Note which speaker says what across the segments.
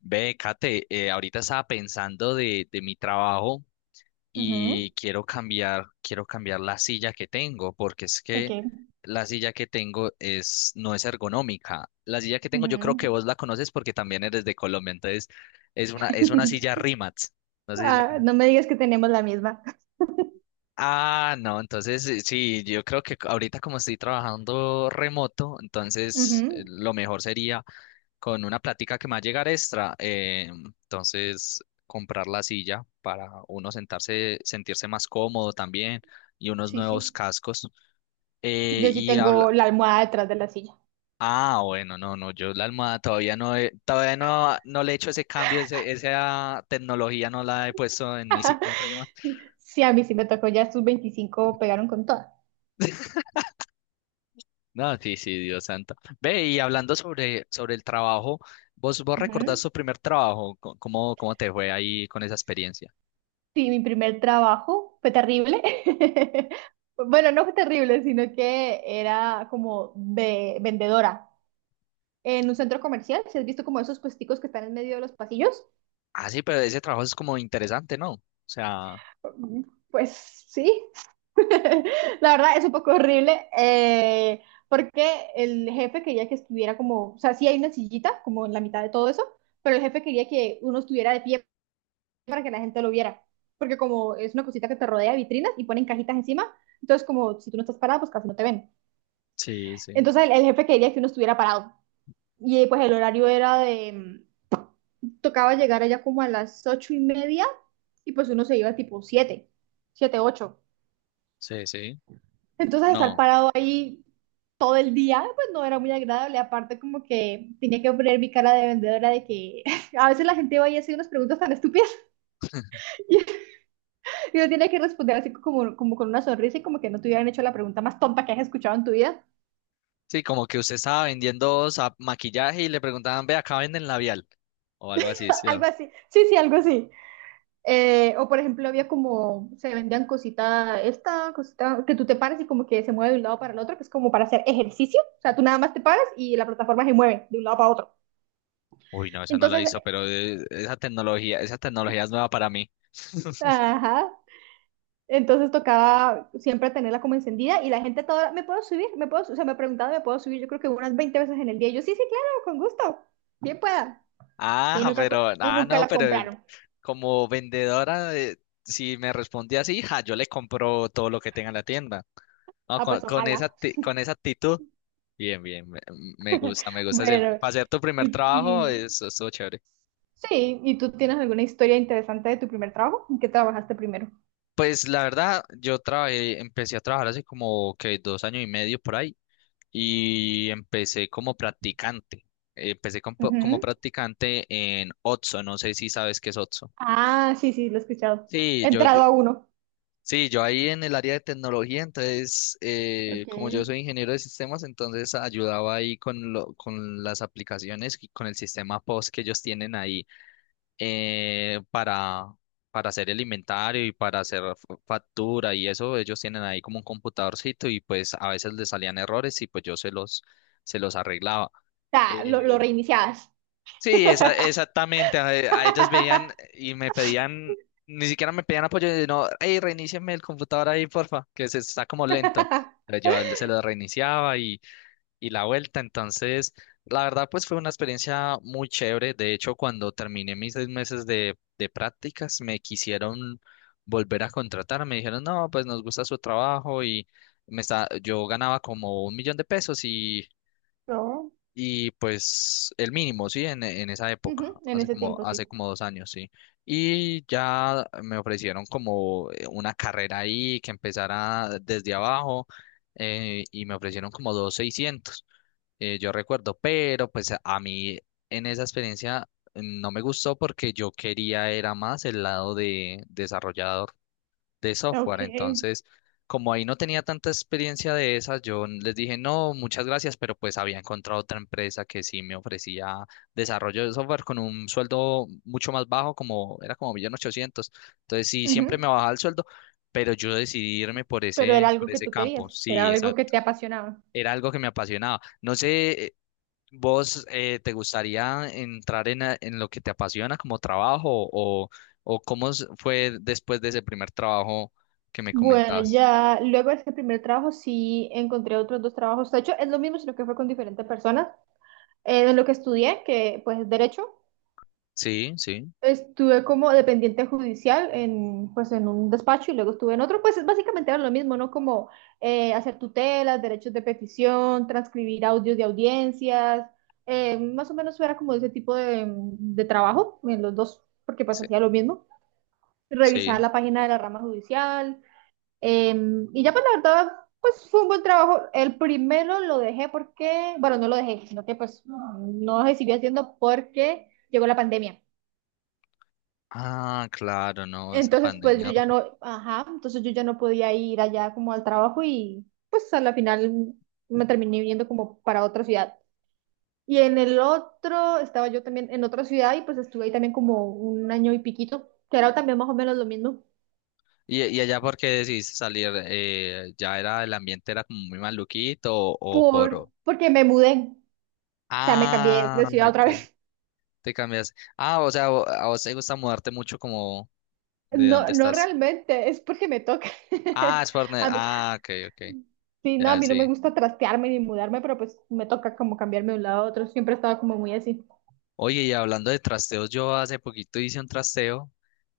Speaker 1: Ve, Kate, ahorita estaba pensando de mi trabajo
Speaker 2: Ujú,
Speaker 1: y quiero cambiar la silla que tengo, porque es
Speaker 2: ok.
Speaker 1: que la silla que tengo no es ergonómica. La silla que tengo, yo creo que
Speaker 2: Ujú.
Speaker 1: vos la conoces porque también eres de Colombia, entonces es una silla Rimax. No sé si la
Speaker 2: Ah,
Speaker 1: conoces.
Speaker 2: no me digas que tenemos la misma.
Speaker 1: Ah, no, entonces sí, yo creo que ahorita como estoy trabajando remoto, entonces
Speaker 2: Ujú.
Speaker 1: lo mejor sería con una plática que me va a llegar extra. Entonces, comprar la silla para uno sentarse, sentirse más cómodo también y unos
Speaker 2: Sí,
Speaker 1: nuevos
Speaker 2: sí.
Speaker 1: cascos.
Speaker 2: Yo sí
Speaker 1: Y habla.
Speaker 2: tengo la almohada detrás de la silla.
Speaker 1: Ah, bueno, no, no, yo la almohada todavía no, no le he hecho ese cambio, esa tecnología no la he puesto en mi silla arriba.
Speaker 2: Sí, a mí sí me tocó, ya sus 25 pegaron con toda.
Speaker 1: No, sí, sí, Dios santo. Ve, y hablando sobre el trabajo, ¿vos recordás
Speaker 2: Ujú.
Speaker 1: tu primer trabajo? ¿Cómo te fue ahí con esa experiencia?
Speaker 2: Sí, mi primer trabajo fue terrible. Bueno, no fue terrible, sino que era como de vendedora en un centro comercial. ¿Si has visto como esos puesticos que están en medio de los pasillos?
Speaker 1: Ah, sí, pero ese trabajo es como interesante, ¿no? O sea,
Speaker 2: Mm, Pues sí, la verdad es un poco horrible, porque el jefe quería que estuviera como, o sea, sí hay una sillita como en la mitad de todo eso, pero el jefe quería que uno estuviera de pie para que la gente lo viera, porque como es una cosita que te rodea de vitrinas y ponen cajitas encima, entonces como si tú no estás parado, pues casi no te ven.
Speaker 1: sí, sí,
Speaker 2: Entonces el jefe quería que uno estuviera parado y pues el horario era de, tocaba llegar allá como a las 8:30 y pues uno se iba tipo siete, siete, ocho.
Speaker 1: sí, sí.
Speaker 2: Entonces estar
Speaker 1: No.
Speaker 2: parado ahí todo el día, pues no era muy agradable. Aparte, como que tenía que poner mi cara de vendedora de que a veces la gente va y hace unas preguntas tan estúpidas y yo tenía que responder así como, como con una sonrisa y como que no te hubieran hecho la pregunta más tonta que has escuchado en tu vida.
Speaker 1: Sí, como que usted estaba vendiendo maquillaje y le preguntaban, ve, ¿acá venden labial? ¿O algo así? ¿Sí?
Speaker 2: Algo
Speaker 1: ¿No?
Speaker 2: así. Sí, sí, algo así. O por ejemplo, había como se vendían cosita, esta cosita que tú te paras y como que se mueve de un lado para el otro, que es como para hacer ejercicio. O sea, tú nada más te paras y la plataforma se mueve de un lado para otro.
Speaker 1: Uy, no, esa no la
Speaker 2: Entonces,
Speaker 1: hizo, pero esa tecnología es nueva para mí.
Speaker 2: ajá, entonces tocaba siempre tenerla como encendida y la gente toda, ¿me puedo subir? ¿Me puedo? O sea, me preguntaban, ¿me puedo subir? Yo creo que unas 20 veces en el día. Y yo, sí, sí, claro, con gusto, bien pueda. Y
Speaker 1: Ah,
Speaker 2: nunca,
Speaker 1: pero,
Speaker 2: y
Speaker 1: ah,
Speaker 2: nunca
Speaker 1: no,
Speaker 2: la
Speaker 1: pero
Speaker 2: compraron.
Speaker 1: como vendedora, si me respondía así, ja, yo le compro todo lo que tenga en la tienda. No,
Speaker 2: Ah,
Speaker 1: con,
Speaker 2: pues
Speaker 1: con esa,
Speaker 2: ojalá.
Speaker 1: acti- con esa actitud. Bien, bien, me gusta.
Speaker 2: Bueno,
Speaker 1: Para hacer tu
Speaker 2: y,
Speaker 1: primer trabajo,
Speaker 2: y
Speaker 1: eso estuvo chévere.
Speaker 2: sí, ¿y tú tienes alguna historia interesante de tu primer trabajo? ¿En qué trabajaste primero?
Speaker 1: Pues la verdad, empecé a trabajar hace como que 2 años y medio por ahí y empecé como practicante. Empecé como
Speaker 2: Ujú.
Speaker 1: practicante en Otso, no sé si sabes qué es Otso.
Speaker 2: Ah, sí, sí, lo he escuchado.
Speaker 1: Sí,
Speaker 2: He entrado a uno.
Speaker 1: yo ahí en el área de tecnología, entonces,
Speaker 2: Ok.
Speaker 1: como yo
Speaker 2: O
Speaker 1: soy ingeniero de sistemas, entonces ayudaba ahí con las aplicaciones y con el sistema POS que ellos tienen ahí eh, para, para hacer el inventario y para hacer factura y eso, ellos tienen ahí como un computadorcito y pues a veces les salían errores y pues se los arreglaba.
Speaker 2: sea, lo
Speaker 1: Eh,
Speaker 2: reiniciabas.
Speaker 1: sí, exactamente. A ellas veían y me pedían, ni siquiera me pedían apoyo, no, hey, reinícieme el computador ahí, porfa, que se está como lento. Entonces yo se lo reiniciaba y la vuelta. Entonces, la verdad, pues fue una experiencia muy chévere. De hecho, cuando terminé mis 6 meses de prácticas, me quisieron volver a contratar. Me dijeron, no, pues nos gusta su trabajo y yo ganaba como 1 millón de pesos
Speaker 2: No.
Speaker 1: y pues el mínimo, sí, en esa época,
Speaker 2: Ujú, en ese tiempo
Speaker 1: hace
Speaker 2: sí.
Speaker 1: como 2 años, sí. Y ya me ofrecieron como una carrera ahí que empezara desde abajo, y me ofrecieron como 2.600.000, yo recuerdo, pero pues a mí en esa experiencia no me gustó porque yo quería era más el lado de desarrollador de software,
Speaker 2: Ok.
Speaker 1: entonces como ahí no tenía tanta experiencia de esas, yo les dije no, muchas gracias, pero pues había encontrado otra empresa que sí me ofrecía desarrollo de software con un sueldo mucho más bajo, como era como 1.800.000, entonces sí, siempre me
Speaker 2: Ujú.
Speaker 1: bajaba el sueldo, pero yo decidí irme por
Speaker 2: Pero era
Speaker 1: ese, por
Speaker 2: algo que
Speaker 1: ese
Speaker 2: tú querías,
Speaker 1: campo,
Speaker 2: era
Speaker 1: sí, esa,
Speaker 2: algo que te apasionaba.
Speaker 1: era algo que me apasionaba. No sé, ¿vos te gustaría entrar en lo que te apasiona como trabajo, o cómo fue después de ese primer trabajo que me
Speaker 2: Bueno,
Speaker 1: comentabas?
Speaker 2: ya luego de este primer trabajo sí encontré otros dos trabajos. De hecho, es lo mismo, sino que fue con diferentes personas. De lo que estudié, que pues es derecho,
Speaker 1: Sí, sí,
Speaker 2: estuve como dependiente judicial en, pues, en un despacho y luego estuve en otro, pues es básicamente era lo mismo, ¿no? Como hacer tutelas, derechos de petición, transcribir audios de audiencias, más o menos era como ese tipo de trabajo en los dos, porque pues
Speaker 1: sí,
Speaker 2: hacía lo mismo, revisar
Speaker 1: sí.
Speaker 2: la página de la rama judicial, eh, y ya pues la verdad, pues fue un buen trabajo. El primero lo dejé porque, bueno, no lo dejé, sino que pues no lo seguí haciendo porque llegó la pandemia.
Speaker 1: Ah, claro, no, esa
Speaker 2: Entonces, pues
Speaker 1: pandemia.
Speaker 2: yo ya no, ajá, entonces yo ya no podía ir allá como al trabajo y pues a la final me terminé viniendo como para otra ciudad. Y en el otro, estaba yo también en otra ciudad y pues estuve ahí también como un año y piquito, que era también más o menos lo mismo,
Speaker 1: Y allá por qué decidiste salir? ¿Ya era el ambiente era como muy maluquito, o por?
Speaker 2: porque me mudé, o sea, me cambié
Speaker 1: Ah,
Speaker 2: de ciudad otra
Speaker 1: ok,
Speaker 2: vez.
Speaker 1: te cambias. Ah, o sea, a vos te gusta mudarte mucho como de
Speaker 2: No,
Speaker 1: dónde
Speaker 2: no
Speaker 1: estás.
Speaker 2: realmente, es porque me toca.
Speaker 1: Ah, es por.
Speaker 2: A mí-
Speaker 1: Ah, ok, ok,
Speaker 2: sí, no, a
Speaker 1: ya
Speaker 2: mí no me
Speaker 1: sí.
Speaker 2: gusta trastearme ni mudarme, pero pues me toca como cambiarme de un lado a otro, siempre estaba como muy así.
Speaker 1: Oye, y hablando de trasteos, yo hace poquito hice un trasteo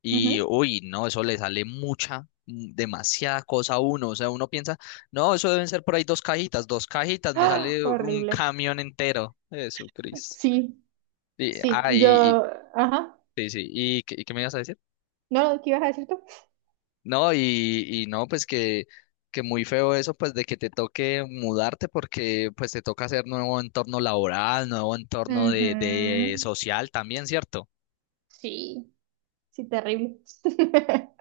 Speaker 1: y,
Speaker 2: Ujú.
Speaker 1: uy, no, eso le sale mucha, demasiada cosa a uno. O sea, uno piensa, no, eso deben ser por ahí dos cajitas, me sale un
Speaker 2: Horrible.
Speaker 1: camión entero. Eso, Cris.
Speaker 2: Sí,
Speaker 1: Y,
Speaker 2: sí,
Speaker 1: ah,
Speaker 2: yo,
Speaker 1: y, y-
Speaker 2: ajá,
Speaker 1: sí, sí, qué me ibas a decir?
Speaker 2: no, no, ¿qué ibas a decir tú?
Speaker 1: No, y no, pues que muy feo eso, pues de que te toque mudarte porque pues te toca hacer nuevo entorno laboral, nuevo entorno de
Speaker 2: Ujú.
Speaker 1: social también, ¿cierto?
Speaker 2: Sí, sí, terrible.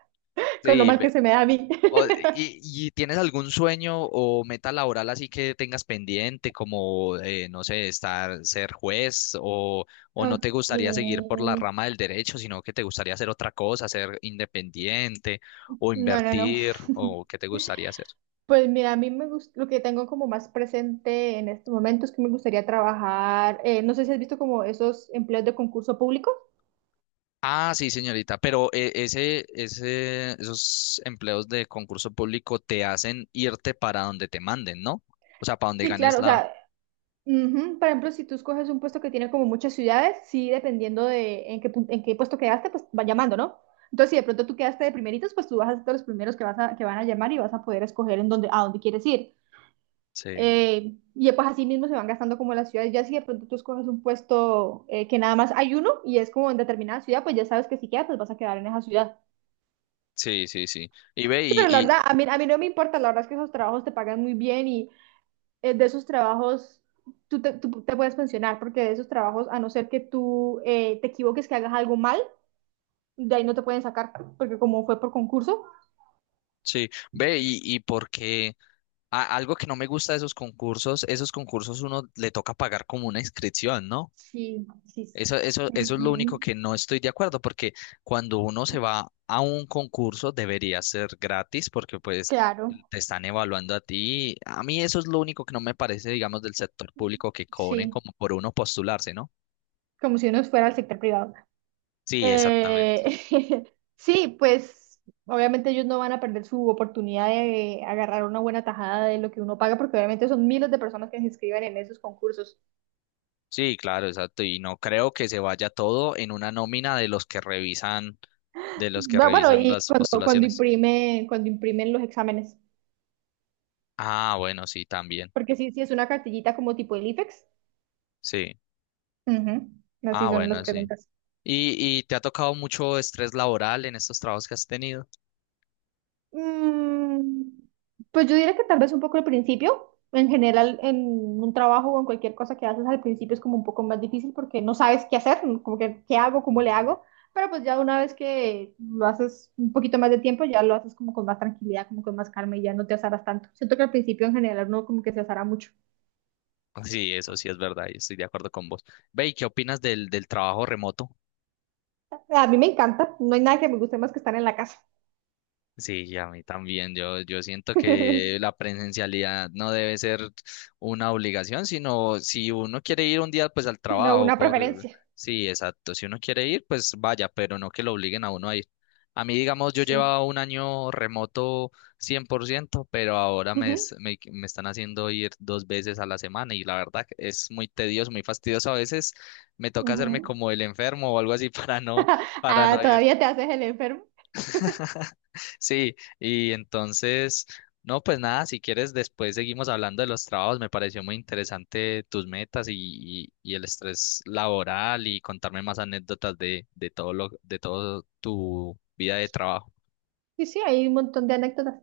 Speaker 2: Con lo
Speaker 1: Sí,
Speaker 2: mal que se me da a mí.
Speaker 1: Y tienes algún sueño o meta laboral así que tengas pendiente, como, no sé, estar, ser juez, o no te
Speaker 2: Ok.
Speaker 1: gustaría seguir por la rama del derecho, sino que te gustaría hacer otra cosa, ser independiente o
Speaker 2: No, no, no.
Speaker 1: invertir o qué te gustaría hacer?
Speaker 2: Pues mira, a mí me gusta, lo que tengo como más presente en este momento es que me gustaría trabajar, no sé si has visto como esos empleos de concurso público.
Speaker 1: Ah, sí, señorita, pero esos empleos de concurso público te hacen irte para donde te manden, ¿no? O sea, para donde
Speaker 2: Sí,
Speaker 1: ganes
Speaker 2: claro, o
Speaker 1: la.
Speaker 2: sea, ujú. Por ejemplo, si tú escoges un puesto que tiene como muchas ciudades, sí, dependiendo de en qué, en qué puesto quedaste, pues va llamando, ¿no? Entonces, si de pronto tú quedaste de primeritos, pues tú vas a ser de los primeros que, que van a llamar y vas a poder escoger en dónde, a dónde quieres ir.
Speaker 1: Sí,
Speaker 2: Y pues así mismo se van gastando como las ciudades. Ya si de pronto tú escoges un puesto que nada más hay uno y es como en determinada ciudad, pues ya sabes que si quedas, pues vas a quedar en esa ciudad.
Speaker 1: sí, sí, sí. Y ve,
Speaker 2: Sí, pero la verdad, a mí no me importa, la verdad es que esos trabajos te pagan muy bien y de esos trabajos, tú te puedes pensionar, porque de esos trabajos, a no ser que tú te equivoques, que hagas algo mal, de ahí no te pueden sacar, porque como fue por concurso.
Speaker 1: sí, ve, y porque algo que no me gusta de esos concursos uno le toca pagar como una inscripción, ¿no?
Speaker 2: Sí, sí. Sí.
Speaker 1: Eso es lo único
Speaker 2: Ujú.
Speaker 1: que no estoy de acuerdo, porque cuando uno se va a un concurso debería ser gratis, porque pues
Speaker 2: Claro,
Speaker 1: te están evaluando a ti. A mí eso es lo único que no me parece, digamos, del sector público, que cobren
Speaker 2: sí,
Speaker 1: como por uno postularse, ¿no?
Speaker 2: como si uno fuera al sector privado.
Speaker 1: Sí, exactamente.
Speaker 2: Eh, sí, pues obviamente ellos no van a perder su oportunidad de agarrar una buena tajada de lo que uno paga, porque obviamente son miles de personas que se inscriben en esos concursos.
Speaker 1: Sí, claro, exacto. Y no creo que se vaya todo en una nómina de los que
Speaker 2: Bueno,
Speaker 1: revisan,
Speaker 2: y
Speaker 1: las
Speaker 2: cuando,
Speaker 1: postulaciones.
Speaker 2: cuando imprimen los exámenes.
Speaker 1: Ah, bueno, sí, también.
Speaker 2: Porque sí, sí es una cartillita como tipo el IFEX.
Speaker 1: Sí.
Speaker 2: Ujú. Así
Speaker 1: Ah,
Speaker 2: son las
Speaker 1: bueno, sí.
Speaker 2: preguntas.
Speaker 1: Y te ha tocado mucho estrés laboral en estos trabajos que has tenido?
Speaker 2: Mm, pues yo diría que tal vez un poco al principio. En general, en un trabajo o en cualquier cosa que haces al principio es como un poco más difícil porque no sabes qué hacer, como que qué hago, cómo le hago. Pero pues ya una vez que lo haces un poquito más de tiempo, ya lo haces como con más tranquilidad, como con más calma y ya no te azaras tanto. Siento que al principio en general uno como que se azara mucho.
Speaker 1: Sí, eso sí es verdad, y estoy de acuerdo con vos. Ve, ¿y qué opinas del trabajo remoto?
Speaker 2: A mí me encanta, no hay nada que me guste más que estar en la casa,
Speaker 1: Sí, y a mí también. Yo siento que la presencialidad no debe ser una obligación, sino si uno quiere ir un día, pues al
Speaker 2: sino
Speaker 1: trabajo,
Speaker 2: una
Speaker 1: por.
Speaker 2: preferencia.
Speaker 1: Sí, exacto. Si uno quiere ir, pues vaya, pero no que lo obliguen a uno a ir. A mí, digamos, yo
Speaker 2: Sí.
Speaker 1: llevaba un año remoto 100%, pero ahora me,
Speaker 2: Ujú,
Speaker 1: es- me, me están haciendo ir 2 veces a la semana y la verdad que es muy tedioso, muy fastidioso. A veces me toca hacerme
Speaker 2: ujú.
Speaker 1: como el enfermo o algo así para
Speaker 2: Ah,
Speaker 1: no ir.
Speaker 2: todavía te haces el enfermo.
Speaker 1: Sí, y entonces, no, pues nada, si quieres, después seguimos hablando de los trabajos. Me pareció muy interesante tus metas y, y el estrés laboral y contarme más anécdotas de todo tu vida de trabajo.
Speaker 2: Sí, sí, hay un montón de anécdotas.